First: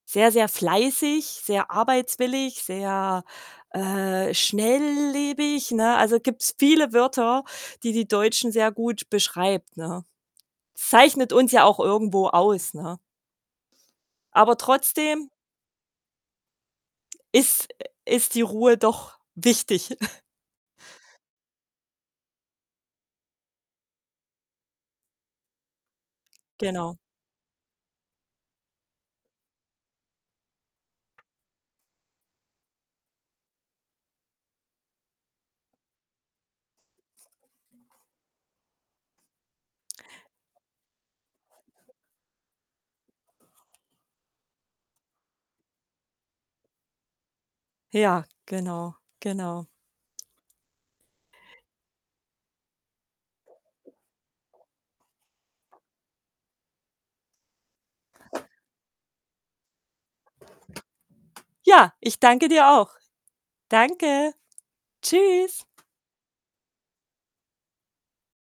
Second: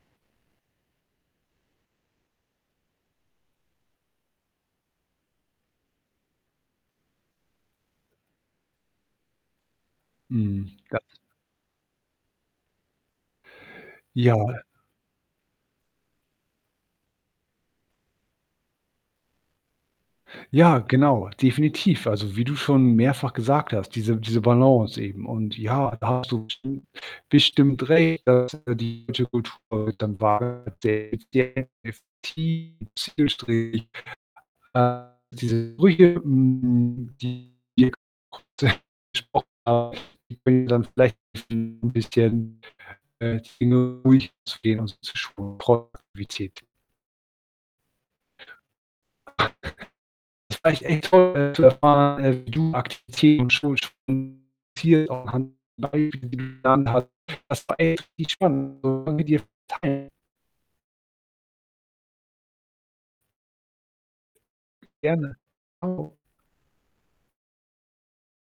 Sehr sehr fleißig, sehr arbeitswillig, sehr, äh, schnelllebig, ne? Also, gibt's viele Wörter, die die Deutschen sehr gut beschreibt, ne? Mhm, gab's Zeichnet uns ja auch irgendwo aus, ne? Aber Ja. trotzdem ist äh, ist die Ruhe doch wichtig. Ja, genau, definitiv. Also, wie du schon mehrfach gesagt hast, diese diese Balance eben und, ja, da hast du bestimmt Genau. bestimmt recht, dass die deutsche Kultur [unintelligible] zielstrebig. Äh, diese Brücke, hm, [unintelligible] besprochen haben, die kann dir dann vielleicht helfen, 'n bisschen, äh, die Dinge ruhig anzugehen und. [unintelligible] Ja, genau, genau. Das war echt echt toll, äh, zu erfahren, äh, wie du [unintelligible] anhand der Beispiele, die du genannt hast. Das war echt richtig spannend [unintelligible] teilen. Ja, ich danke dir auch. Danke. Gerne. Tschüss. Tschau.